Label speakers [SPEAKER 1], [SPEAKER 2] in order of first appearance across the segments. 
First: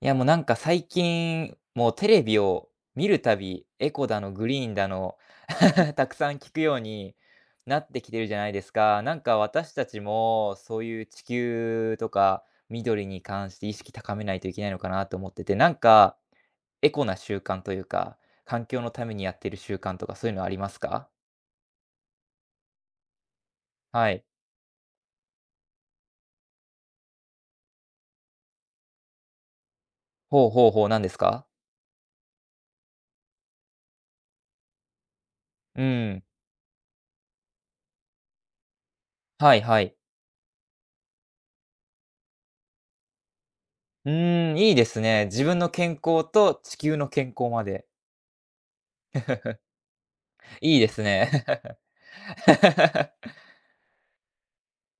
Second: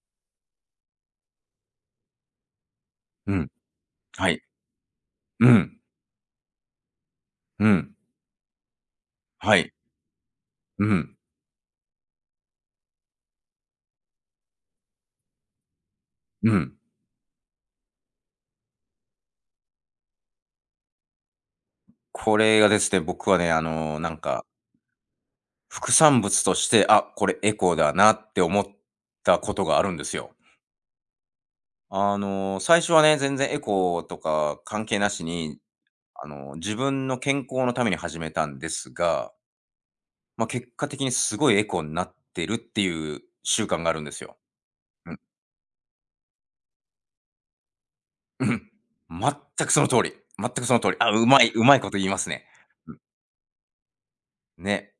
[SPEAKER 1] いや、もうなんか最近、もうテレビを見る
[SPEAKER 2] う
[SPEAKER 1] た
[SPEAKER 2] ん、
[SPEAKER 1] び、エコだ
[SPEAKER 2] は
[SPEAKER 1] の、
[SPEAKER 2] い。
[SPEAKER 1] グリーンだの、
[SPEAKER 2] うん、
[SPEAKER 1] たくさん聞くように
[SPEAKER 2] う
[SPEAKER 1] なっ
[SPEAKER 2] ん、
[SPEAKER 1] てきてるじゃないですか。なんか
[SPEAKER 2] はい。
[SPEAKER 1] 私たちも、そ
[SPEAKER 2] う
[SPEAKER 1] ういう
[SPEAKER 2] ん、
[SPEAKER 1] 地球とか緑に関して意識高めないといけないのかなと思ってて、なんか
[SPEAKER 2] うん。
[SPEAKER 1] エコな習慣というか、環境のためにやってる習慣とかそういうのありますか？
[SPEAKER 2] これがですね、僕はね、
[SPEAKER 1] はい。
[SPEAKER 2] 副産物として、あ、これエコだなって思ったことがあるんですよ。
[SPEAKER 1] ほうほうほう、何ですか？
[SPEAKER 2] 最初はね、全然エコとか関係なしに、
[SPEAKER 1] うん。
[SPEAKER 2] 自分の健康のために始めたんですが、
[SPEAKER 1] はいはい。
[SPEAKER 2] まあ、結果的にすごいエコになってるっていう習慣があるん
[SPEAKER 1] う
[SPEAKER 2] ですよ。
[SPEAKER 1] ーん、いいです
[SPEAKER 2] うん、
[SPEAKER 1] ね。自分の健康と地球の健康まで。
[SPEAKER 2] うん。全くその通り全くそ
[SPEAKER 1] い
[SPEAKER 2] の
[SPEAKER 1] い
[SPEAKER 2] 通
[SPEAKER 1] で
[SPEAKER 2] り。
[SPEAKER 1] す
[SPEAKER 2] あ、うま
[SPEAKER 1] ね。
[SPEAKER 2] いうま いこと言いますね。うん、ね。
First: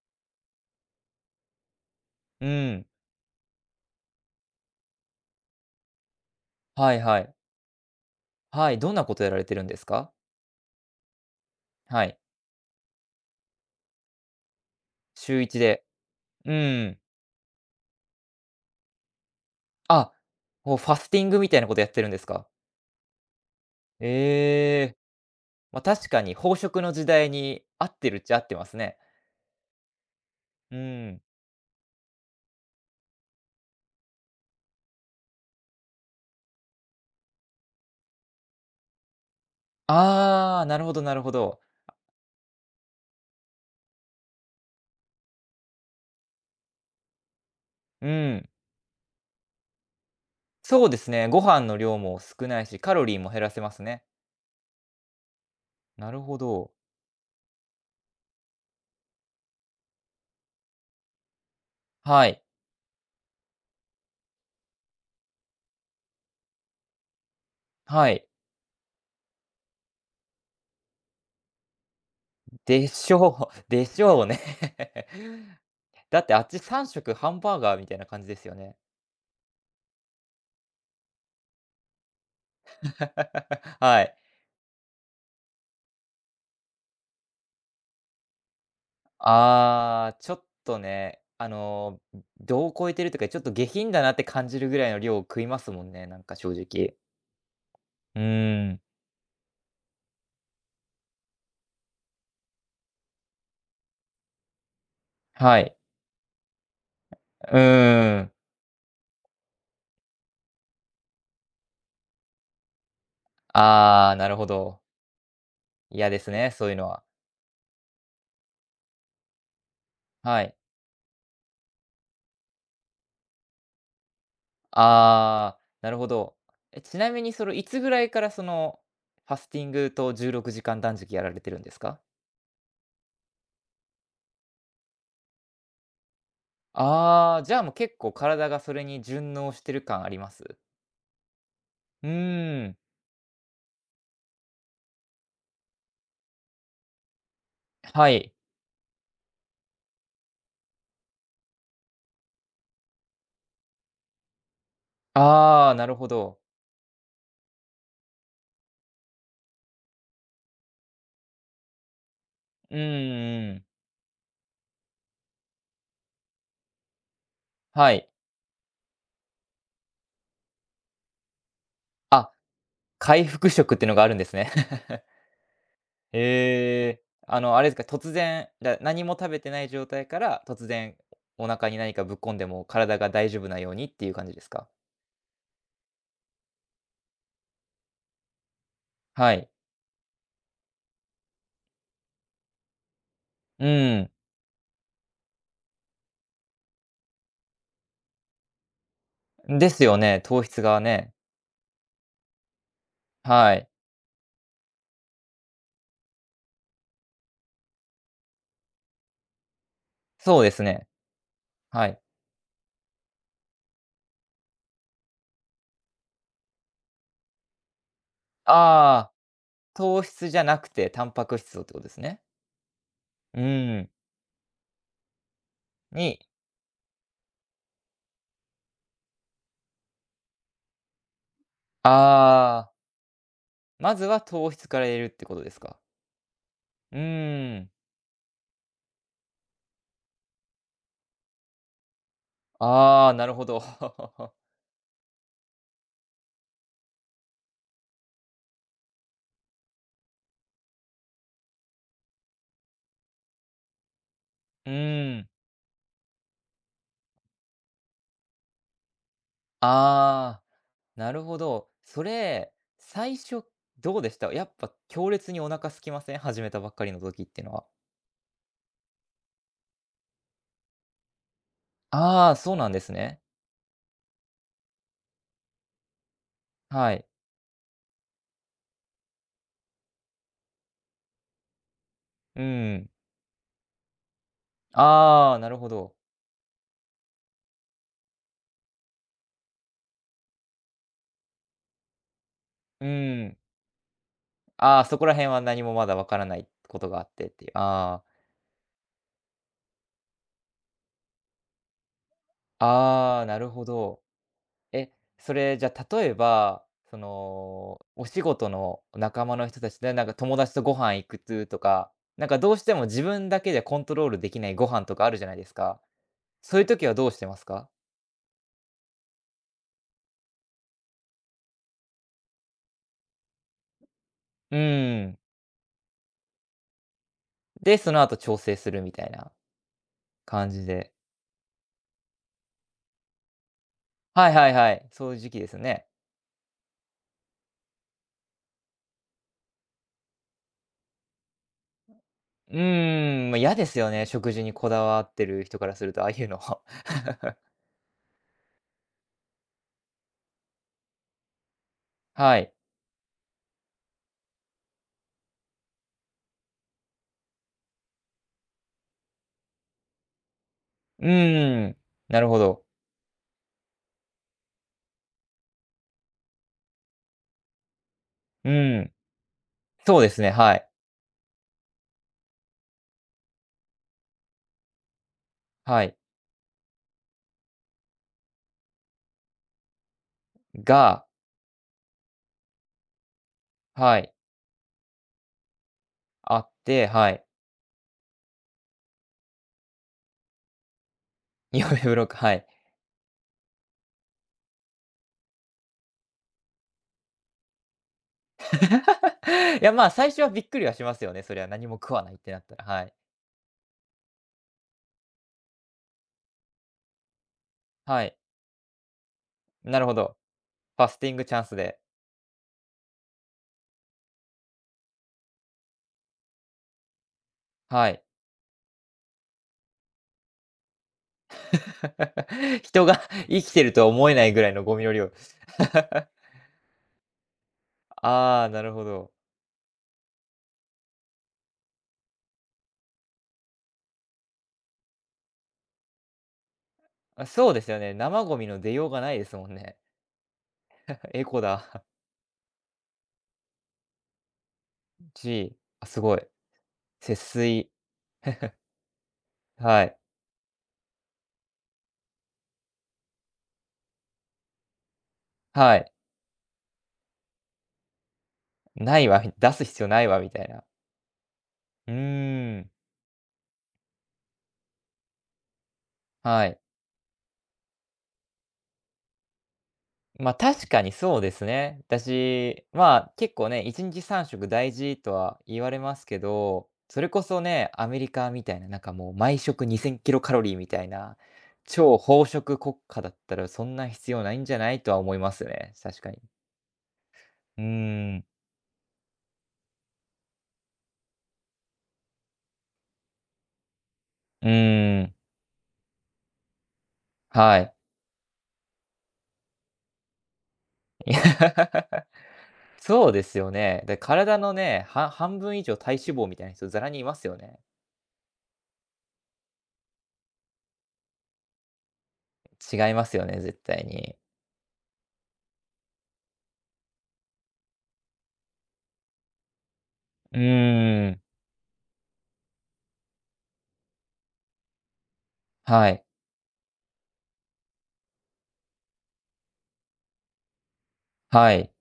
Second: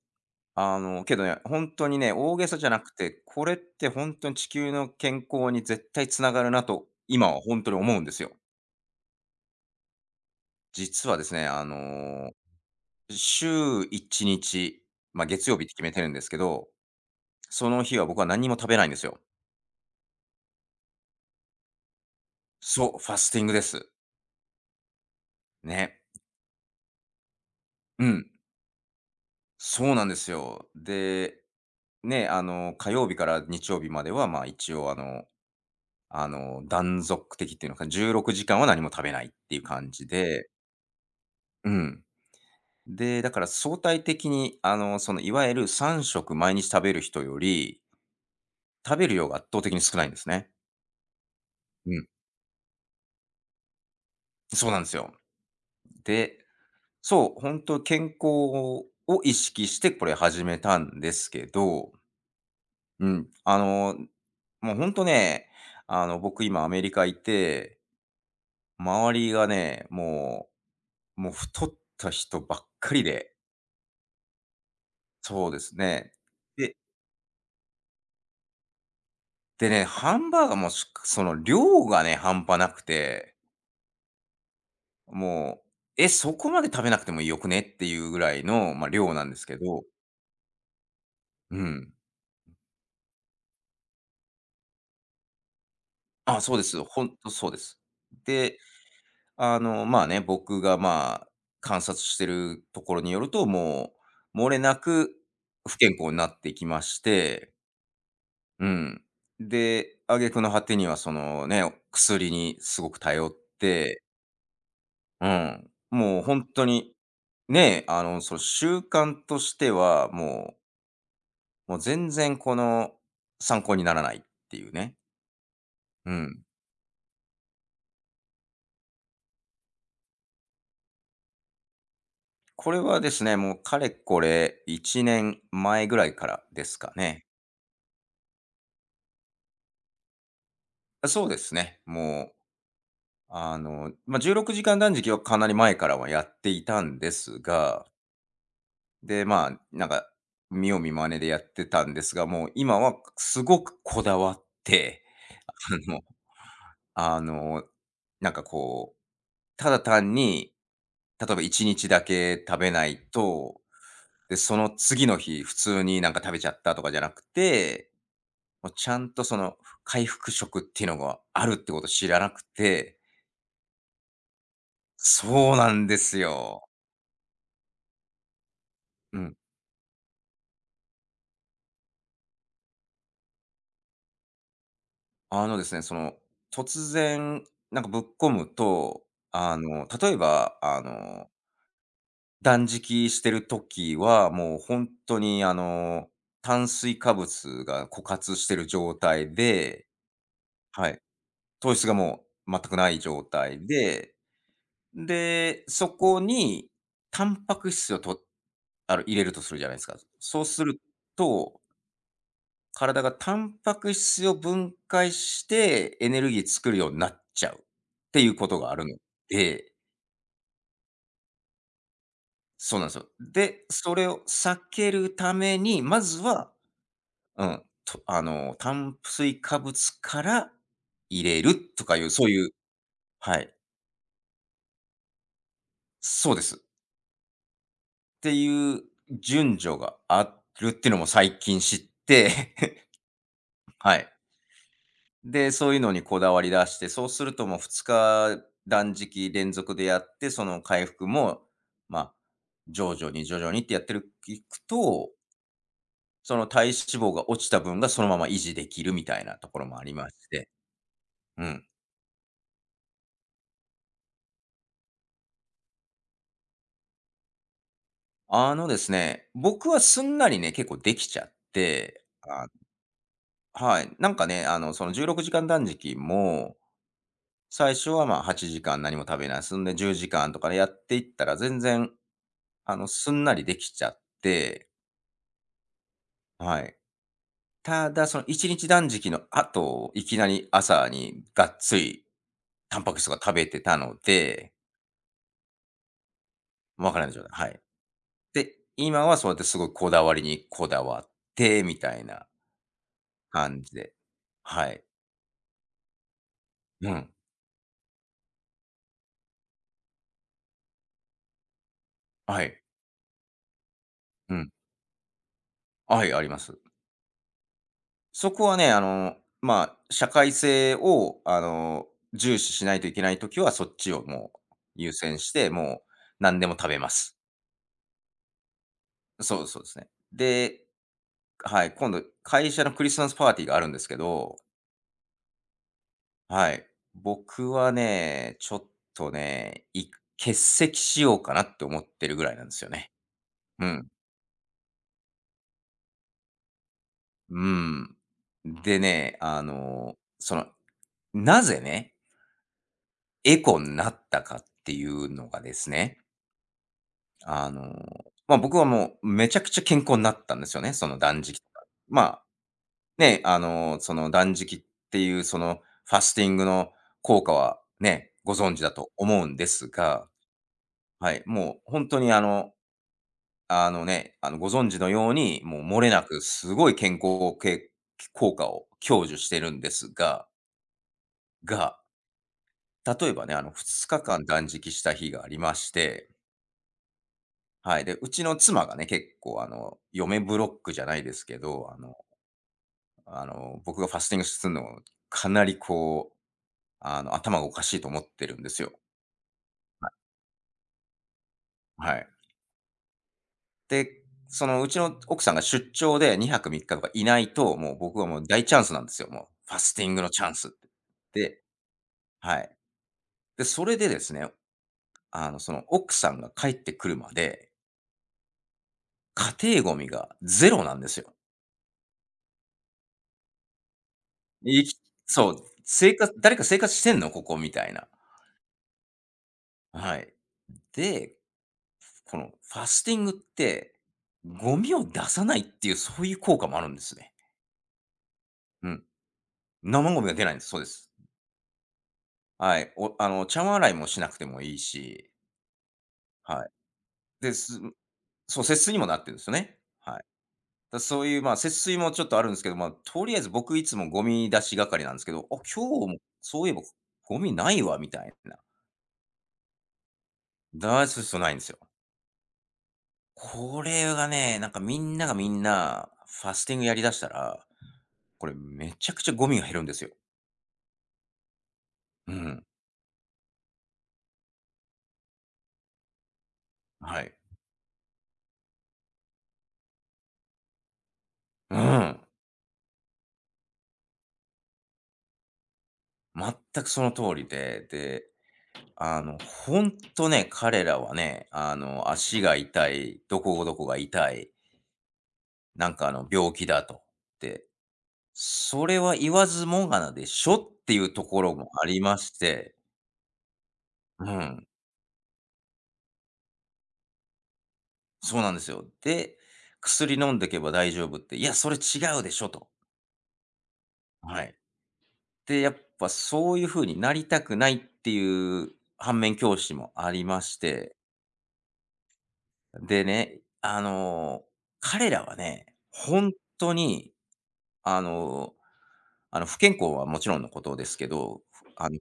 [SPEAKER 2] けどね、本当にね、大げ
[SPEAKER 1] う
[SPEAKER 2] さじゃな
[SPEAKER 1] ん。
[SPEAKER 2] くて、これって本当に地球の健康に絶対つながるなと、
[SPEAKER 1] はいは
[SPEAKER 2] 今
[SPEAKER 1] い。
[SPEAKER 2] は本当に思うんですよ。
[SPEAKER 1] はい、どんなことやられてるんですか？
[SPEAKER 2] 実はですね、
[SPEAKER 1] はい。
[SPEAKER 2] 週1日、まあ、
[SPEAKER 1] 週
[SPEAKER 2] 月曜
[SPEAKER 1] 一
[SPEAKER 2] 日って決
[SPEAKER 1] で。
[SPEAKER 2] めてるんですけ
[SPEAKER 1] う
[SPEAKER 2] ど、
[SPEAKER 1] ん。
[SPEAKER 2] その日は僕は何も食べないんですよ。
[SPEAKER 1] あ、もうファスティングみたいなことやってるんですか？
[SPEAKER 2] そう、ファスティングです。
[SPEAKER 1] ええ。ま、
[SPEAKER 2] ね。
[SPEAKER 1] 確かに飽食の時代に合っ
[SPEAKER 2] う
[SPEAKER 1] てるっ
[SPEAKER 2] ん。
[SPEAKER 1] ちゃ合ってますね。
[SPEAKER 2] そうなんですよ。
[SPEAKER 1] うーん。
[SPEAKER 2] で、ね、火曜日から日曜日までは、ま、あ一応断続的っていうのか、16時間は何も食べないっていう感じで
[SPEAKER 1] ああ、なるほどなるほど。
[SPEAKER 2] うん。で、だから相対的に、いわゆる3食毎日食べる人より、
[SPEAKER 1] うん。
[SPEAKER 2] 食べる量が圧倒的に少ないんですね。
[SPEAKER 1] そうですね、ご飯の
[SPEAKER 2] う
[SPEAKER 1] 量
[SPEAKER 2] ん。
[SPEAKER 1] も少ないし、カロリーも減らせますね。
[SPEAKER 2] そうなんですよ。
[SPEAKER 1] なるほ
[SPEAKER 2] で、
[SPEAKER 1] ど。
[SPEAKER 2] そう、本当健康を意識してこれ始めたんですけど、
[SPEAKER 1] はい。
[SPEAKER 2] うん、もう本当ね、僕今アメリカいて、
[SPEAKER 1] はい。
[SPEAKER 2] 周りがね、もう太った人ばっ
[SPEAKER 1] で
[SPEAKER 2] かり
[SPEAKER 1] し
[SPEAKER 2] で、
[SPEAKER 1] ょう。でしょうね。
[SPEAKER 2] そうです ね。
[SPEAKER 1] だってあっち
[SPEAKER 2] で
[SPEAKER 1] 3食ハンバーガーみたいな感じですよね。
[SPEAKER 2] でね、ハンバーガーも、その量がね、半端なくて
[SPEAKER 1] はい。
[SPEAKER 2] もう、そこまで食べなくてもよくねっていうぐらいの、まあ、量なんですけど、
[SPEAKER 1] ああ、ちょっとね、
[SPEAKER 2] うん。
[SPEAKER 1] 度を超えてるというか、ちょっと下品だなって感じるぐらいの量を食いますもんね、なんか
[SPEAKER 2] あ、
[SPEAKER 1] 正
[SPEAKER 2] そうです。
[SPEAKER 1] 直。
[SPEAKER 2] ほんとそうです。
[SPEAKER 1] う
[SPEAKER 2] で、
[SPEAKER 1] ーん。
[SPEAKER 2] まあね、僕が、まあ、観察してるところによると、もう、漏れなく
[SPEAKER 1] はい。
[SPEAKER 2] 不健康になってきまして、
[SPEAKER 1] うーん。
[SPEAKER 2] うん。で、挙句の果てにはそのね、薬にすごく頼って、
[SPEAKER 1] ああ、なるほど。
[SPEAKER 2] うん、
[SPEAKER 1] 嫌で
[SPEAKER 2] もう
[SPEAKER 1] す
[SPEAKER 2] 本
[SPEAKER 1] ね、
[SPEAKER 2] 当
[SPEAKER 1] そういうの
[SPEAKER 2] に、
[SPEAKER 1] は。
[SPEAKER 2] ね、その習慣としては、
[SPEAKER 1] はい。
[SPEAKER 2] もう全然参考にならないっていうね。
[SPEAKER 1] ああ、なるほ
[SPEAKER 2] う
[SPEAKER 1] ど。
[SPEAKER 2] ん。
[SPEAKER 1] え、ちなみにその、いつぐらいからその、ファスティングと16時間断食やられてるんですか？
[SPEAKER 2] これはですね、もうかれこれ1年前ぐらいからですかね。
[SPEAKER 1] ああ、じゃあもう結構体がそれに順応してる感あります？
[SPEAKER 2] あ、そうですね。
[SPEAKER 1] う
[SPEAKER 2] もう、
[SPEAKER 1] ーん、
[SPEAKER 2] まあ、16時間断食はかなり前からはやっていたんですが、
[SPEAKER 1] はい。
[SPEAKER 2] で、まあ、なんか、見よう見真似でやってたんですが、もう今はすごくこだわって、
[SPEAKER 1] ああ、なるほど。
[SPEAKER 2] あのあの、なんかただ単に、例えば1日だけ食べ
[SPEAKER 1] うん
[SPEAKER 2] ない
[SPEAKER 1] う
[SPEAKER 2] と、
[SPEAKER 1] ん。
[SPEAKER 2] で、その次の日、普通になんか食べちゃったとかじゃなくて、
[SPEAKER 1] はい。
[SPEAKER 2] もうちゃんとその回復食っていうのがあるってこと知ら
[SPEAKER 1] あ、
[SPEAKER 2] なくて、
[SPEAKER 1] 回復食っていうのがあるんですね。
[SPEAKER 2] そうなんですよ。
[SPEAKER 1] へえ。あの、あれですか、突然、何も
[SPEAKER 2] う
[SPEAKER 1] 食
[SPEAKER 2] ん。
[SPEAKER 1] べてない状態から、突然お腹に何かぶっ込んでも体が大丈夫なようにっていう感じですか？
[SPEAKER 2] あのですね、突然なんかぶっ込むと、
[SPEAKER 1] はい。
[SPEAKER 2] 例えば、断食してる
[SPEAKER 1] う
[SPEAKER 2] 時
[SPEAKER 1] ん。
[SPEAKER 2] は、もう本当に炭水化物が枯渇してる状態
[SPEAKER 1] です
[SPEAKER 2] で
[SPEAKER 1] よね、糖質が
[SPEAKER 2] はい、
[SPEAKER 1] ね。
[SPEAKER 2] 糖質がもう全くない状
[SPEAKER 1] は
[SPEAKER 2] 態
[SPEAKER 1] い。
[SPEAKER 2] で、そこにタンパク質をとあの、入れるとするじゃないですか。
[SPEAKER 1] そ
[SPEAKER 2] そ
[SPEAKER 1] う
[SPEAKER 2] う
[SPEAKER 1] です
[SPEAKER 2] する
[SPEAKER 1] ね。
[SPEAKER 2] と、
[SPEAKER 1] はい。
[SPEAKER 2] 体がタンパク質を分解してエネルギー作るようになっちゃうっていうことがあるの
[SPEAKER 1] ああ、
[SPEAKER 2] で
[SPEAKER 1] 糖質じゃなくてタンパク質をってことですね。
[SPEAKER 2] そうなんですよ。
[SPEAKER 1] う
[SPEAKER 2] で、
[SPEAKER 1] ん。
[SPEAKER 2] それを避けるために、ま
[SPEAKER 1] に
[SPEAKER 2] ずは、うん、とあの、炭水化物から入れるとかいう、そういう
[SPEAKER 1] ああ、
[SPEAKER 2] はい、
[SPEAKER 1] まずは糖質から入れるってことですか。
[SPEAKER 2] そうです。
[SPEAKER 1] うーん。
[SPEAKER 2] っていう順序があるっていうのも最近知って
[SPEAKER 1] ああ、なるほど。
[SPEAKER 2] はい。で、そういうのにこだわり出して、そうするともう2日断食連続でやって、その回復も、まあ、徐々に徐々にってやってるいく
[SPEAKER 1] う
[SPEAKER 2] と、
[SPEAKER 1] ーん。
[SPEAKER 2] その体脂肪が落ちた分がそのまま維持できるみたいなところもありまし
[SPEAKER 1] ああ、
[SPEAKER 2] て。
[SPEAKER 1] なるほ
[SPEAKER 2] うん。
[SPEAKER 1] ど。それ、最初どうでした？やっぱ強烈にお腹空きません？始めたばっかりの時っていうのは。
[SPEAKER 2] あのですね、僕はすんなりね、結構できちゃって、
[SPEAKER 1] ああ、
[SPEAKER 2] あ、
[SPEAKER 1] そうなんですね。
[SPEAKER 2] はい。なんかね、その16時間断食も、
[SPEAKER 1] はい。
[SPEAKER 2] 最初はまあ8時間何も食べない。そんで10時間とかでやっていったら全然
[SPEAKER 1] うん。
[SPEAKER 2] すんなりできちゃって、
[SPEAKER 1] ああ、なるほど。
[SPEAKER 2] はい。ただ、その一日断食の後、いきなり朝にがっつりタン
[SPEAKER 1] う
[SPEAKER 2] パク質とか食
[SPEAKER 1] ん。
[SPEAKER 2] べてたので、
[SPEAKER 1] ああ、そこら辺は何もまだわからないこと
[SPEAKER 2] わか
[SPEAKER 1] があ
[SPEAKER 2] ら
[SPEAKER 1] っ
[SPEAKER 2] ない状
[SPEAKER 1] て
[SPEAKER 2] 態。
[SPEAKER 1] って
[SPEAKER 2] は
[SPEAKER 1] いう。
[SPEAKER 2] い。で、今はそうやってすごいこだわりにこだわって、みたいな
[SPEAKER 1] ああ、なる
[SPEAKER 2] 感
[SPEAKER 1] ほ
[SPEAKER 2] じで。
[SPEAKER 1] ど。
[SPEAKER 2] はい。
[SPEAKER 1] え、それ、じゃあ、例えば、
[SPEAKER 2] う
[SPEAKER 1] そ
[SPEAKER 2] ん。
[SPEAKER 1] の、お仕事の仲間の人たちで、なんか友達とご飯行くつとか、なんか
[SPEAKER 2] は
[SPEAKER 1] どう
[SPEAKER 2] い。
[SPEAKER 1] しても自分だけでコントロールで
[SPEAKER 2] う
[SPEAKER 1] き
[SPEAKER 2] ん。
[SPEAKER 1] ないご飯とかあるじゃないですか。
[SPEAKER 2] はい、ありま
[SPEAKER 1] そ
[SPEAKER 2] す。
[SPEAKER 1] ういう時はどうしてますか？
[SPEAKER 2] そこはね、まあ、社会性を、重視しないといけないときは、そっちをもう
[SPEAKER 1] う
[SPEAKER 2] 優
[SPEAKER 1] ー
[SPEAKER 2] 先
[SPEAKER 1] ん。
[SPEAKER 2] して、もう何でも食べます。
[SPEAKER 1] で、その後調整するみたいな
[SPEAKER 2] そうそうですね。
[SPEAKER 1] 感
[SPEAKER 2] で、
[SPEAKER 1] じで。
[SPEAKER 2] はい、今度会社のクリスマスパーティーがあるんですけ
[SPEAKER 1] はい
[SPEAKER 2] ど、
[SPEAKER 1] はいはい、そういう時期ですね。
[SPEAKER 2] はい、僕はね、ちょっとね、欠席しようかなって思ってるぐらいなんで
[SPEAKER 1] う
[SPEAKER 2] すよね。
[SPEAKER 1] ーん、ま、嫌
[SPEAKER 2] う
[SPEAKER 1] です
[SPEAKER 2] ん。
[SPEAKER 1] よね、食事にこだわってる人からすると、ああいうの。
[SPEAKER 2] うん。でね、なぜね、
[SPEAKER 1] はい。
[SPEAKER 2] エコになったかっていうのがですね、あの、まあ、僕はもうめちゃくちゃ健康になったんですよね、その
[SPEAKER 1] う
[SPEAKER 2] 断食とか。
[SPEAKER 1] ーん、
[SPEAKER 2] ま
[SPEAKER 1] なるほど。
[SPEAKER 2] ね、その断食っていうそのファスティングの効果はね、ご
[SPEAKER 1] う
[SPEAKER 2] 存知だ
[SPEAKER 1] ー
[SPEAKER 2] と
[SPEAKER 1] ん、
[SPEAKER 2] 思うんです
[SPEAKER 1] そう
[SPEAKER 2] が、
[SPEAKER 1] ですね、はい。
[SPEAKER 2] はい、もう本当にご存知のように、もう漏
[SPEAKER 1] は
[SPEAKER 2] れ
[SPEAKER 1] い。
[SPEAKER 2] なくすごい健康効果を享受してるんですが、
[SPEAKER 1] が、
[SPEAKER 2] が、例えばね、2
[SPEAKER 1] はい。
[SPEAKER 2] 日間断食した日がありまして、
[SPEAKER 1] あって、はい。
[SPEAKER 2] はい、で、うちの妻がね、結構嫁ブロックじゃないですけ
[SPEAKER 1] 匂
[SPEAKER 2] ど、
[SPEAKER 1] メブロック、はい。
[SPEAKER 2] 僕がファスティングするのをかなり頭がおかしいと思ってるんですよ。
[SPEAKER 1] いや、まあ、最初はびっくりはしますよね、それは何も食
[SPEAKER 2] は
[SPEAKER 1] わ
[SPEAKER 2] い。
[SPEAKER 1] ないってなったら、はい。
[SPEAKER 2] で、うちの奥さんが出張で2泊3日とかいないと、もう僕
[SPEAKER 1] は
[SPEAKER 2] は
[SPEAKER 1] い。
[SPEAKER 2] もう大チャンスなんですよ、もう。ファス
[SPEAKER 1] な
[SPEAKER 2] テ
[SPEAKER 1] る
[SPEAKER 2] ィン
[SPEAKER 1] ほ
[SPEAKER 2] グの
[SPEAKER 1] ど。
[SPEAKER 2] チャンスって。
[SPEAKER 1] ファスティングチ
[SPEAKER 2] で
[SPEAKER 1] ャンスで、
[SPEAKER 2] はい。で、それでですね、奥さんが帰ってくるまで、
[SPEAKER 1] はい。
[SPEAKER 2] 家庭ゴミがゼロなんですよ。
[SPEAKER 1] 人が生きてるとは思えないぐらい
[SPEAKER 2] い
[SPEAKER 1] の
[SPEAKER 2] き
[SPEAKER 1] ゴミの量。
[SPEAKER 2] そう、生 活「誰か生活してんの？ここ」みたいな。
[SPEAKER 1] ああ、なるほど。
[SPEAKER 2] はい。で、このファスティングって、ゴミを出さないっていう、そういう効果もあるんですね。
[SPEAKER 1] あ、そうですよね。生ゴミの
[SPEAKER 2] う
[SPEAKER 1] 出
[SPEAKER 2] ん。
[SPEAKER 1] ようがないですもんね。
[SPEAKER 2] 生ゴミが出ないんです。そうです。
[SPEAKER 1] エコだ。
[SPEAKER 2] はい。おあの、茶碗洗いもしなくてもいいし、
[SPEAKER 1] し、あ、すごい。
[SPEAKER 2] はい。
[SPEAKER 1] 節
[SPEAKER 2] で、
[SPEAKER 1] 水。
[SPEAKER 2] そう、節水にもなってるんですよね。
[SPEAKER 1] は
[SPEAKER 2] は
[SPEAKER 1] い。
[SPEAKER 2] い。だそういう、まあ、節水もちょっとあるんですけど、まあ、とりあえず僕いつもゴミ出し係なんですけど、あ、
[SPEAKER 1] は
[SPEAKER 2] 今日
[SPEAKER 1] い。
[SPEAKER 2] もそういえばゴミないわみたいな。
[SPEAKER 1] ないわ、出す必要ないわみたいな。
[SPEAKER 2] だそうそうないんですよ。
[SPEAKER 1] うーん。
[SPEAKER 2] これがね、なんかみんながみんなファス
[SPEAKER 1] は
[SPEAKER 2] ティン
[SPEAKER 1] い。
[SPEAKER 2] グやりだしたら、これめちゃくちゃゴミが減るんですよ。
[SPEAKER 1] ま、あ確かにそうですね。
[SPEAKER 2] うん。
[SPEAKER 1] 私、まあ、結構ね、1日3食大事とは言われますけど、そ
[SPEAKER 2] は
[SPEAKER 1] れ
[SPEAKER 2] い。
[SPEAKER 1] こそね、アメリカみたいな、なんかもう毎食2000キロカロリーみたいな、
[SPEAKER 2] う
[SPEAKER 1] 超
[SPEAKER 2] ん。
[SPEAKER 1] 飽食国家だったらそんな必要ないんじゃないとは思いますね、確かに。
[SPEAKER 2] 全くその通り
[SPEAKER 1] うー
[SPEAKER 2] で、で
[SPEAKER 1] ん、
[SPEAKER 2] ほんとね、彼らはね、足が痛い、どこどこが痛い、
[SPEAKER 1] うーん、
[SPEAKER 2] なんか病気だと。って、
[SPEAKER 1] はい。
[SPEAKER 2] それは言わずもがなでしょっていうと
[SPEAKER 1] い
[SPEAKER 2] ころもあり
[SPEAKER 1] や
[SPEAKER 2] まして、
[SPEAKER 1] そうですよね。で、
[SPEAKER 2] う
[SPEAKER 1] 体
[SPEAKER 2] ん、
[SPEAKER 1] のね、は半分以上体脂肪みたいな人ざらにいますよね。
[SPEAKER 2] そうなんですよ。で、薬飲んでけば大丈夫って、いや、それ違うでしょと。
[SPEAKER 1] 違いますよね、絶対に。
[SPEAKER 2] はい。で、やっぱそういう風になりたくないっていう反面教師もありまし
[SPEAKER 1] う
[SPEAKER 2] て、
[SPEAKER 1] ーん、
[SPEAKER 2] でね、彼らはね、
[SPEAKER 1] は
[SPEAKER 2] ほ
[SPEAKER 1] い、
[SPEAKER 2] んとにあの、不健康はもちろんのことですけど、
[SPEAKER 1] は
[SPEAKER 2] あ
[SPEAKER 1] い。
[SPEAKER 2] の、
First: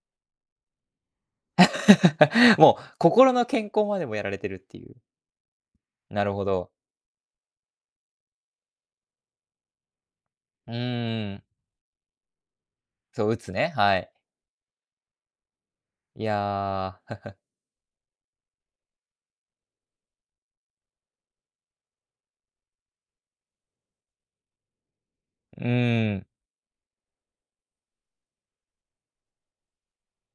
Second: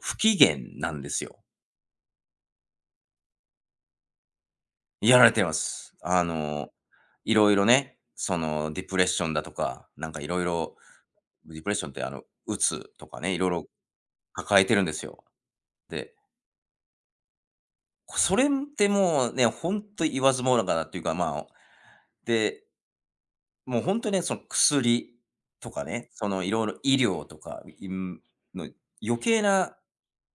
[SPEAKER 2] 不機嫌なんですよ。
[SPEAKER 1] もう心の健康までもやられてるっていう。
[SPEAKER 2] やられてます。
[SPEAKER 1] なるほど。
[SPEAKER 2] いろいろね、ディプレッションだとか、なんかいろい
[SPEAKER 1] う
[SPEAKER 2] ろ、
[SPEAKER 1] ーん。
[SPEAKER 2] ディプレッションって鬱とか
[SPEAKER 1] そう、
[SPEAKER 2] ね、
[SPEAKER 1] う
[SPEAKER 2] いろい
[SPEAKER 1] つ
[SPEAKER 2] ろ
[SPEAKER 1] ね、はい。
[SPEAKER 2] 抱えてるんですよ。で、
[SPEAKER 1] いやー、
[SPEAKER 2] それってもうね、ほんと言わずもがなっていうか、まあ、で、もうほんとね、その薬
[SPEAKER 1] う
[SPEAKER 2] とかね、
[SPEAKER 1] ーん。
[SPEAKER 2] そのいろいろ医療とか、の余計な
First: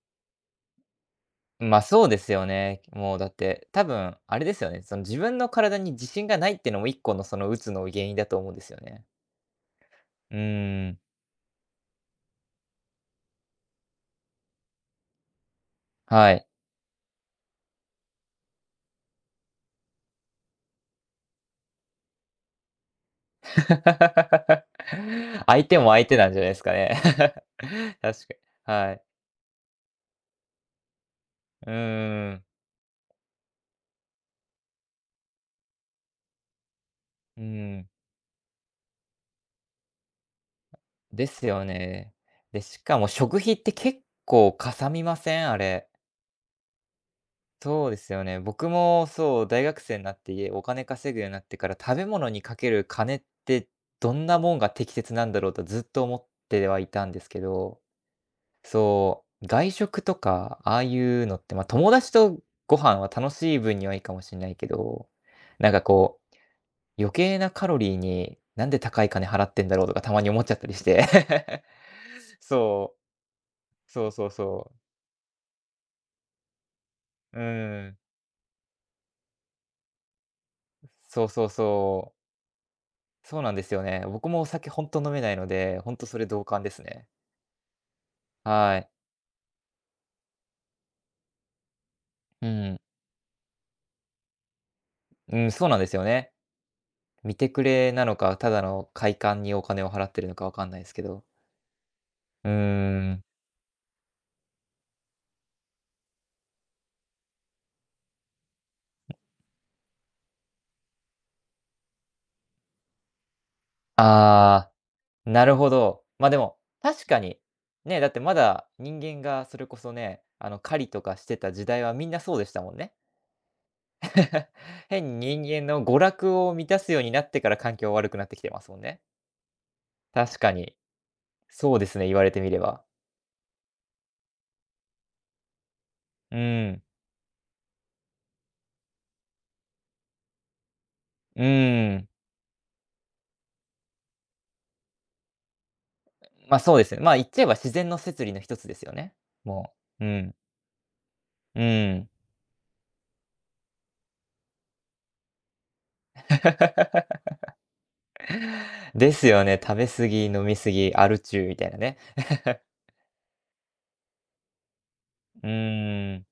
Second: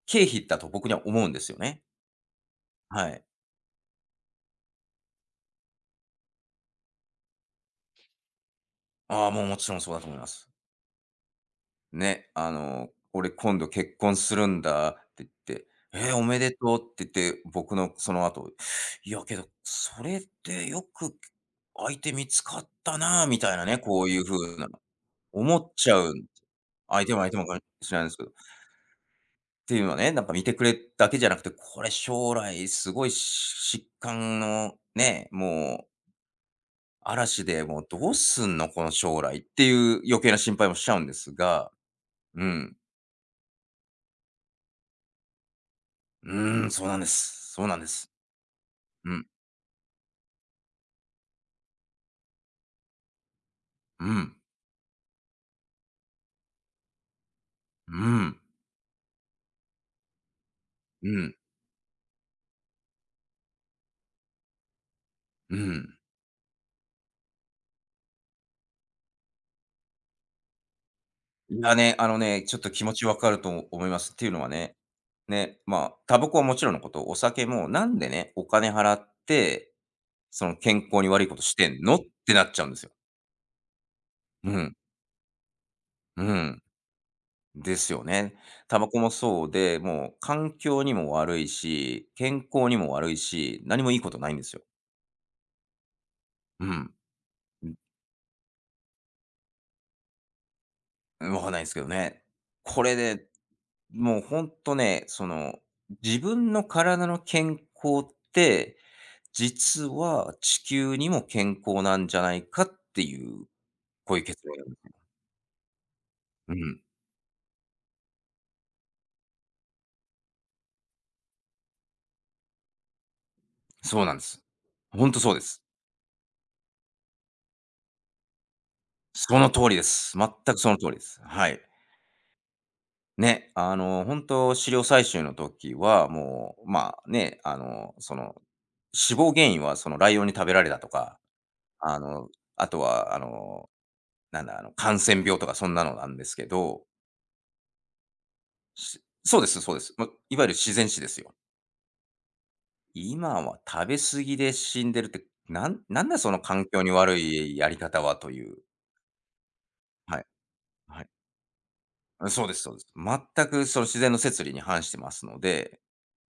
[SPEAKER 2] 経費だと僕には思うんですよ
[SPEAKER 1] ま、
[SPEAKER 2] ね。
[SPEAKER 1] あそうですよね。
[SPEAKER 2] は
[SPEAKER 1] もう
[SPEAKER 2] い。
[SPEAKER 1] だって、多分あれですよね、その自分の体に自信がないっていうのも1個のそのうつの原因だと思うんですよね。
[SPEAKER 2] ああ、もうもちろんそうだと思いま
[SPEAKER 1] う
[SPEAKER 2] す。
[SPEAKER 1] ーん、
[SPEAKER 2] ね、俺今度結婚するんだって言って、えーお
[SPEAKER 1] は
[SPEAKER 2] め
[SPEAKER 1] い。
[SPEAKER 2] でとうって言って、僕のその後、いやけど、それってよく相手見つかったな、みたいなね、こういうふう な、思
[SPEAKER 1] 相
[SPEAKER 2] っ
[SPEAKER 1] 手も
[SPEAKER 2] ちゃ
[SPEAKER 1] 相
[SPEAKER 2] う。
[SPEAKER 1] 手なんじゃないですかね。
[SPEAKER 2] 相手 も相
[SPEAKER 1] 確
[SPEAKER 2] 手
[SPEAKER 1] か
[SPEAKER 2] もかもし
[SPEAKER 1] に
[SPEAKER 2] れないですけど。っ
[SPEAKER 1] はい。
[SPEAKER 2] ていうのはね、なんか見てくれだけじゃなくて、
[SPEAKER 1] う
[SPEAKER 2] これ
[SPEAKER 1] ー
[SPEAKER 2] 将
[SPEAKER 1] ん。
[SPEAKER 2] 来すごい疾患のね、もう
[SPEAKER 1] う
[SPEAKER 2] 嵐で
[SPEAKER 1] ー
[SPEAKER 2] もう
[SPEAKER 1] ん。
[SPEAKER 2] どうすんのこの将来っていう余計な心配もしちゃうんで
[SPEAKER 1] で
[SPEAKER 2] す
[SPEAKER 1] すよ
[SPEAKER 2] が、
[SPEAKER 1] ね。
[SPEAKER 2] う
[SPEAKER 1] で、
[SPEAKER 2] ん。
[SPEAKER 1] しかも食費って結構かさみません？あれ。
[SPEAKER 2] うーん、そうなんです。そうなんで
[SPEAKER 1] そうで
[SPEAKER 2] す。
[SPEAKER 1] すよね。僕も
[SPEAKER 2] うん。
[SPEAKER 1] そう、大学生になってお金稼ぐようになってから、食べ物にかける金って
[SPEAKER 2] う
[SPEAKER 1] どん
[SPEAKER 2] ん。
[SPEAKER 1] なもんが適切なんだろうとずっと思ってはいたんですけど、
[SPEAKER 2] うん。
[SPEAKER 1] そう、外食とかああい
[SPEAKER 2] う
[SPEAKER 1] う
[SPEAKER 2] ん。
[SPEAKER 1] のって、ま、友達とご飯は楽しい分にはいいかもしんないけど、
[SPEAKER 2] う
[SPEAKER 1] なんか
[SPEAKER 2] ん。
[SPEAKER 1] こう、余計なカロリーになんで高い金払ってんだろうとかたまに思っちゃったりして。
[SPEAKER 2] いやね、あの ね、ちょっと気持
[SPEAKER 1] そ
[SPEAKER 2] ちわかると思い
[SPEAKER 1] う。
[SPEAKER 2] ま
[SPEAKER 1] そ
[SPEAKER 2] す。
[SPEAKER 1] う
[SPEAKER 2] って
[SPEAKER 1] そ
[SPEAKER 2] い
[SPEAKER 1] う
[SPEAKER 2] うのは
[SPEAKER 1] そう。
[SPEAKER 2] ね、ね、まあ、タバコはもちろんのこと、お
[SPEAKER 1] う
[SPEAKER 2] 酒もな
[SPEAKER 1] ーん。
[SPEAKER 2] んでね、お金払って、その健康に悪
[SPEAKER 1] そ
[SPEAKER 2] い
[SPEAKER 1] う
[SPEAKER 2] こと
[SPEAKER 1] そう
[SPEAKER 2] してんのっ
[SPEAKER 1] そう。
[SPEAKER 2] てなっちゃうんですよ。
[SPEAKER 1] そうなんですよね。僕もお
[SPEAKER 2] う
[SPEAKER 1] 酒
[SPEAKER 2] ん。
[SPEAKER 1] ほんと飲めないので、ほんとそ
[SPEAKER 2] う
[SPEAKER 1] れ同
[SPEAKER 2] ん。
[SPEAKER 1] 感ですね。
[SPEAKER 2] ですよね。
[SPEAKER 1] は
[SPEAKER 2] タバ
[SPEAKER 1] い。
[SPEAKER 2] コもそうで、もう環境にも悪いし、健
[SPEAKER 1] う
[SPEAKER 2] 康に
[SPEAKER 1] ん。
[SPEAKER 2] も悪いし、何もいいことないんですよ。
[SPEAKER 1] うん、そうなんですよね。
[SPEAKER 2] うん。
[SPEAKER 1] 見てく
[SPEAKER 2] うん。
[SPEAKER 1] れなのか、ただの快感にお金を払ってるのかわかんないですけど。
[SPEAKER 2] わかんないですけどね。
[SPEAKER 1] う
[SPEAKER 2] これ
[SPEAKER 1] ーん。
[SPEAKER 2] でもうほんとね、その、自分の体の健康って、実は地球にも健康なんじゃないかっていう、こういう結論なん
[SPEAKER 1] ああ、
[SPEAKER 2] ですね。
[SPEAKER 1] なるほど。ま、で
[SPEAKER 2] う
[SPEAKER 1] も、
[SPEAKER 2] ん、
[SPEAKER 1] 確かに、ね、だってまだ人間がそれこそね、あの、狩りとかしてた時代はみんなそうでしたもんね。
[SPEAKER 2] そうなんです。ほんと
[SPEAKER 1] 変
[SPEAKER 2] そう
[SPEAKER 1] に
[SPEAKER 2] です。
[SPEAKER 1] 人間の娯楽を満たすようになってから環境悪くなってきてますもんね。
[SPEAKER 2] その通りです。全
[SPEAKER 1] 確か
[SPEAKER 2] くそ
[SPEAKER 1] に。
[SPEAKER 2] の通りです。はい。
[SPEAKER 1] そうですね、言われてみれば。
[SPEAKER 2] ね、ほんと飼料採集の時は、
[SPEAKER 1] う
[SPEAKER 2] もう、
[SPEAKER 1] ーん、
[SPEAKER 2] まあ、ね、死亡原因はそのライオンに食べられたとか、
[SPEAKER 1] うー
[SPEAKER 2] あ
[SPEAKER 1] ん。
[SPEAKER 2] の、あとは、なんだ、感染病とかそんなのなんですけ
[SPEAKER 1] ま、そう
[SPEAKER 2] ど
[SPEAKER 1] ですね。ま、言っちゃえば自然の摂理の一つですよね。
[SPEAKER 2] そうですそ
[SPEAKER 1] も
[SPEAKER 2] うです。ま、
[SPEAKER 1] う、う
[SPEAKER 2] い
[SPEAKER 1] ん、
[SPEAKER 2] わゆる自然死ですよ。
[SPEAKER 1] うん。
[SPEAKER 2] 今は食べ過ぎで死んでるって、なんなんだその環境に 悪いやり方はという。
[SPEAKER 1] ですよね、食べ過
[SPEAKER 2] はい、
[SPEAKER 1] ぎ、飲み過ぎ、
[SPEAKER 2] はい。
[SPEAKER 1] アル中みたいなね。
[SPEAKER 2] うん、そうですそうです。全くその自然の摂理に反してますの
[SPEAKER 1] う
[SPEAKER 2] で、
[SPEAKER 1] ーん。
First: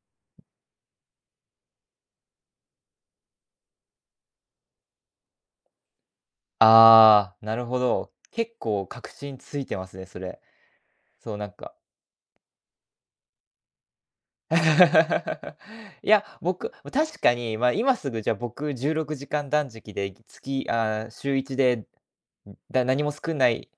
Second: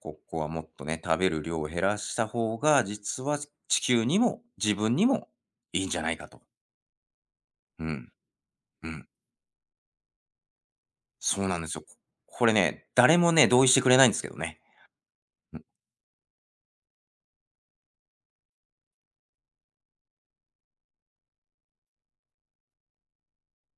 [SPEAKER 2] ここはもっとね、食べる量を減らした方が、実は地球にも自分にもいいんじゃないかと。
[SPEAKER 1] ああ、なるほ
[SPEAKER 2] うん、
[SPEAKER 1] ど。結構
[SPEAKER 2] うん。
[SPEAKER 1] 確信ついてますね、それ。そう、
[SPEAKER 2] そ
[SPEAKER 1] な
[SPEAKER 2] う
[SPEAKER 1] ん
[SPEAKER 2] なんで
[SPEAKER 1] か。
[SPEAKER 2] すよ。これね、誰もね、同意してくれないんですけどね。うん、
[SPEAKER 1] いや、僕、ま、確かに、ま、今すぐじゃあ僕16時間断食で、月ああ、週1で、だ何も作んない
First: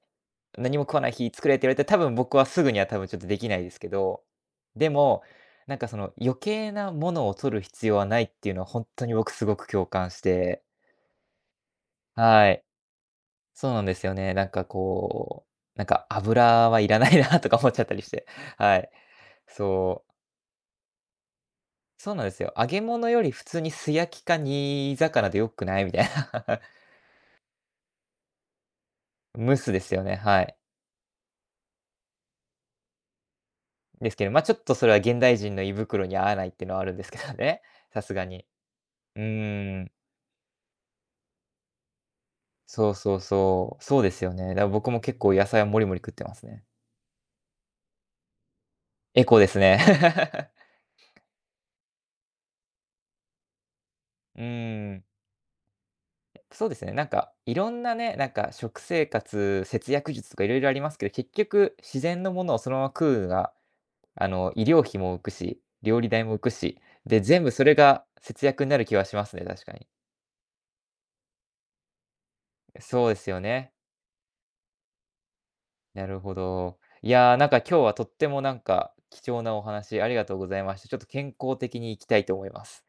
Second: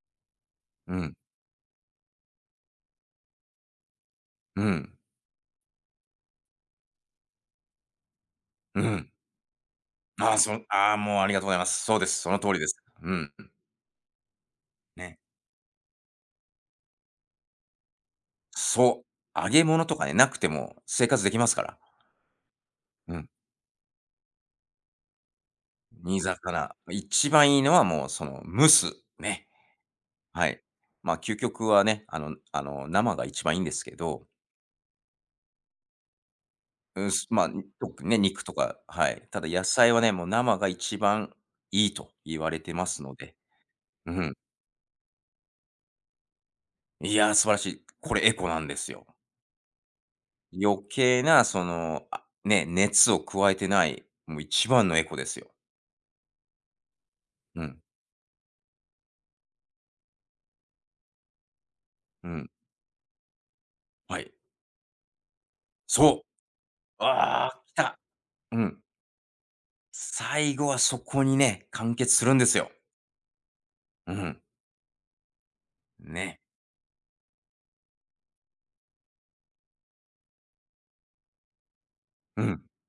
[SPEAKER 1] 何も
[SPEAKER 2] う
[SPEAKER 1] 食わない
[SPEAKER 2] ん、
[SPEAKER 1] 日作れって言われて、多分僕はすぐには多分ちょっとできないですけど、
[SPEAKER 2] う
[SPEAKER 1] で
[SPEAKER 2] ん、
[SPEAKER 1] も、なんかその余計なものを取る必要はないっていうのは
[SPEAKER 2] う
[SPEAKER 1] ほんと
[SPEAKER 2] ん。
[SPEAKER 1] に僕すごく共感し
[SPEAKER 2] ああ、その
[SPEAKER 1] て、
[SPEAKER 2] ああ、もうありがとうございます。そうです。その通
[SPEAKER 1] は
[SPEAKER 2] り
[SPEAKER 1] い。
[SPEAKER 2] です。うん。
[SPEAKER 1] そうなんですよね。なんか
[SPEAKER 2] ね。
[SPEAKER 1] こう、なんか油はいらないなとか思っちゃったりして、はい。
[SPEAKER 2] そう。揚げ物とか
[SPEAKER 1] そう、
[SPEAKER 2] ね、なくても生活できますから。
[SPEAKER 1] そうなんですよ。揚げ物
[SPEAKER 2] う
[SPEAKER 1] よ
[SPEAKER 2] ん。
[SPEAKER 1] り普通に素焼きか煮魚で良くないみたい
[SPEAKER 2] 煮
[SPEAKER 1] な。
[SPEAKER 2] 魚。一番いいのはもうその蒸す。ね。
[SPEAKER 1] 蒸すですよね、は
[SPEAKER 2] は
[SPEAKER 1] い。
[SPEAKER 2] い。まあ、究極はね、生が一番いいんですけ
[SPEAKER 1] ですけ
[SPEAKER 2] ど、
[SPEAKER 1] ど、ま、ちょっとそれは現代人の胃袋に合わないっていうのはあるんで
[SPEAKER 2] うん、
[SPEAKER 1] すけど
[SPEAKER 2] まあ、
[SPEAKER 1] ね、
[SPEAKER 2] に特
[SPEAKER 1] さ
[SPEAKER 2] に
[SPEAKER 1] す
[SPEAKER 2] ね、
[SPEAKER 1] が
[SPEAKER 2] 肉
[SPEAKER 1] に。
[SPEAKER 2] とか、は
[SPEAKER 1] う
[SPEAKER 2] い。ただ野
[SPEAKER 1] ー
[SPEAKER 2] 菜
[SPEAKER 1] ん
[SPEAKER 2] はね、もう生が一番いいと言われてま
[SPEAKER 1] そう
[SPEAKER 2] すの
[SPEAKER 1] そう
[SPEAKER 2] で。
[SPEAKER 1] そう。そうで
[SPEAKER 2] う
[SPEAKER 1] す
[SPEAKER 2] ん。
[SPEAKER 1] よね。だから僕も結構野菜はもりもり食ってますね。
[SPEAKER 2] いやー、素晴らしい。これエコなんですよ。
[SPEAKER 1] エコですね。
[SPEAKER 2] 余計なその、あ、ね、熱を加えてない、も
[SPEAKER 1] う
[SPEAKER 2] う一番
[SPEAKER 1] ー
[SPEAKER 2] のエ
[SPEAKER 1] ん。
[SPEAKER 2] コですよ。
[SPEAKER 1] そうですね、なんかい
[SPEAKER 2] う
[SPEAKER 1] ろ
[SPEAKER 2] ん、
[SPEAKER 1] んなね、なんか食生活、節約術とかいろいろありますけど、結局自然
[SPEAKER 2] う
[SPEAKER 1] のも
[SPEAKER 2] ん、
[SPEAKER 1] のをそのまま食うのが、
[SPEAKER 2] は
[SPEAKER 1] あ
[SPEAKER 2] い。
[SPEAKER 1] の、医療費も浮くし、料理
[SPEAKER 2] そう、
[SPEAKER 1] 代も浮くし、で、全
[SPEAKER 2] あ
[SPEAKER 1] 部
[SPEAKER 2] あ、
[SPEAKER 1] そ
[SPEAKER 2] 来
[SPEAKER 1] れ
[SPEAKER 2] た。
[SPEAKER 1] が節
[SPEAKER 2] う
[SPEAKER 1] 約にな
[SPEAKER 2] ん。
[SPEAKER 1] る気はしますね、確かに。
[SPEAKER 2] 最後はそこにね、完結するんですよ。
[SPEAKER 1] そうですよね。
[SPEAKER 2] うん、
[SPEAKER 1] なるほ
[SPEAKER 2] ね。
[SPEAKER 1] ど。いやー、なんか今日はとってもなんか貴重なお話ありがとうございました。ちょっと健康的にいきたいと
[SPEAKER 2] う
[SPEAKER 1] 思い
[SPEAKER 2] ん。
[SPEAKER 1] ます。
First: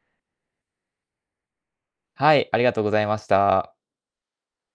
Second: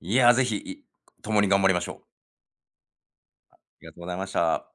[SPEAKER 2] いや、ぜひ、共に頑張りましょう。
[SPEAKER 1] はい、ありがとうございまし
[SPEAKER 2] あ
[SPEAKER 1] た。
[SPEAKER 2] りがとうございました。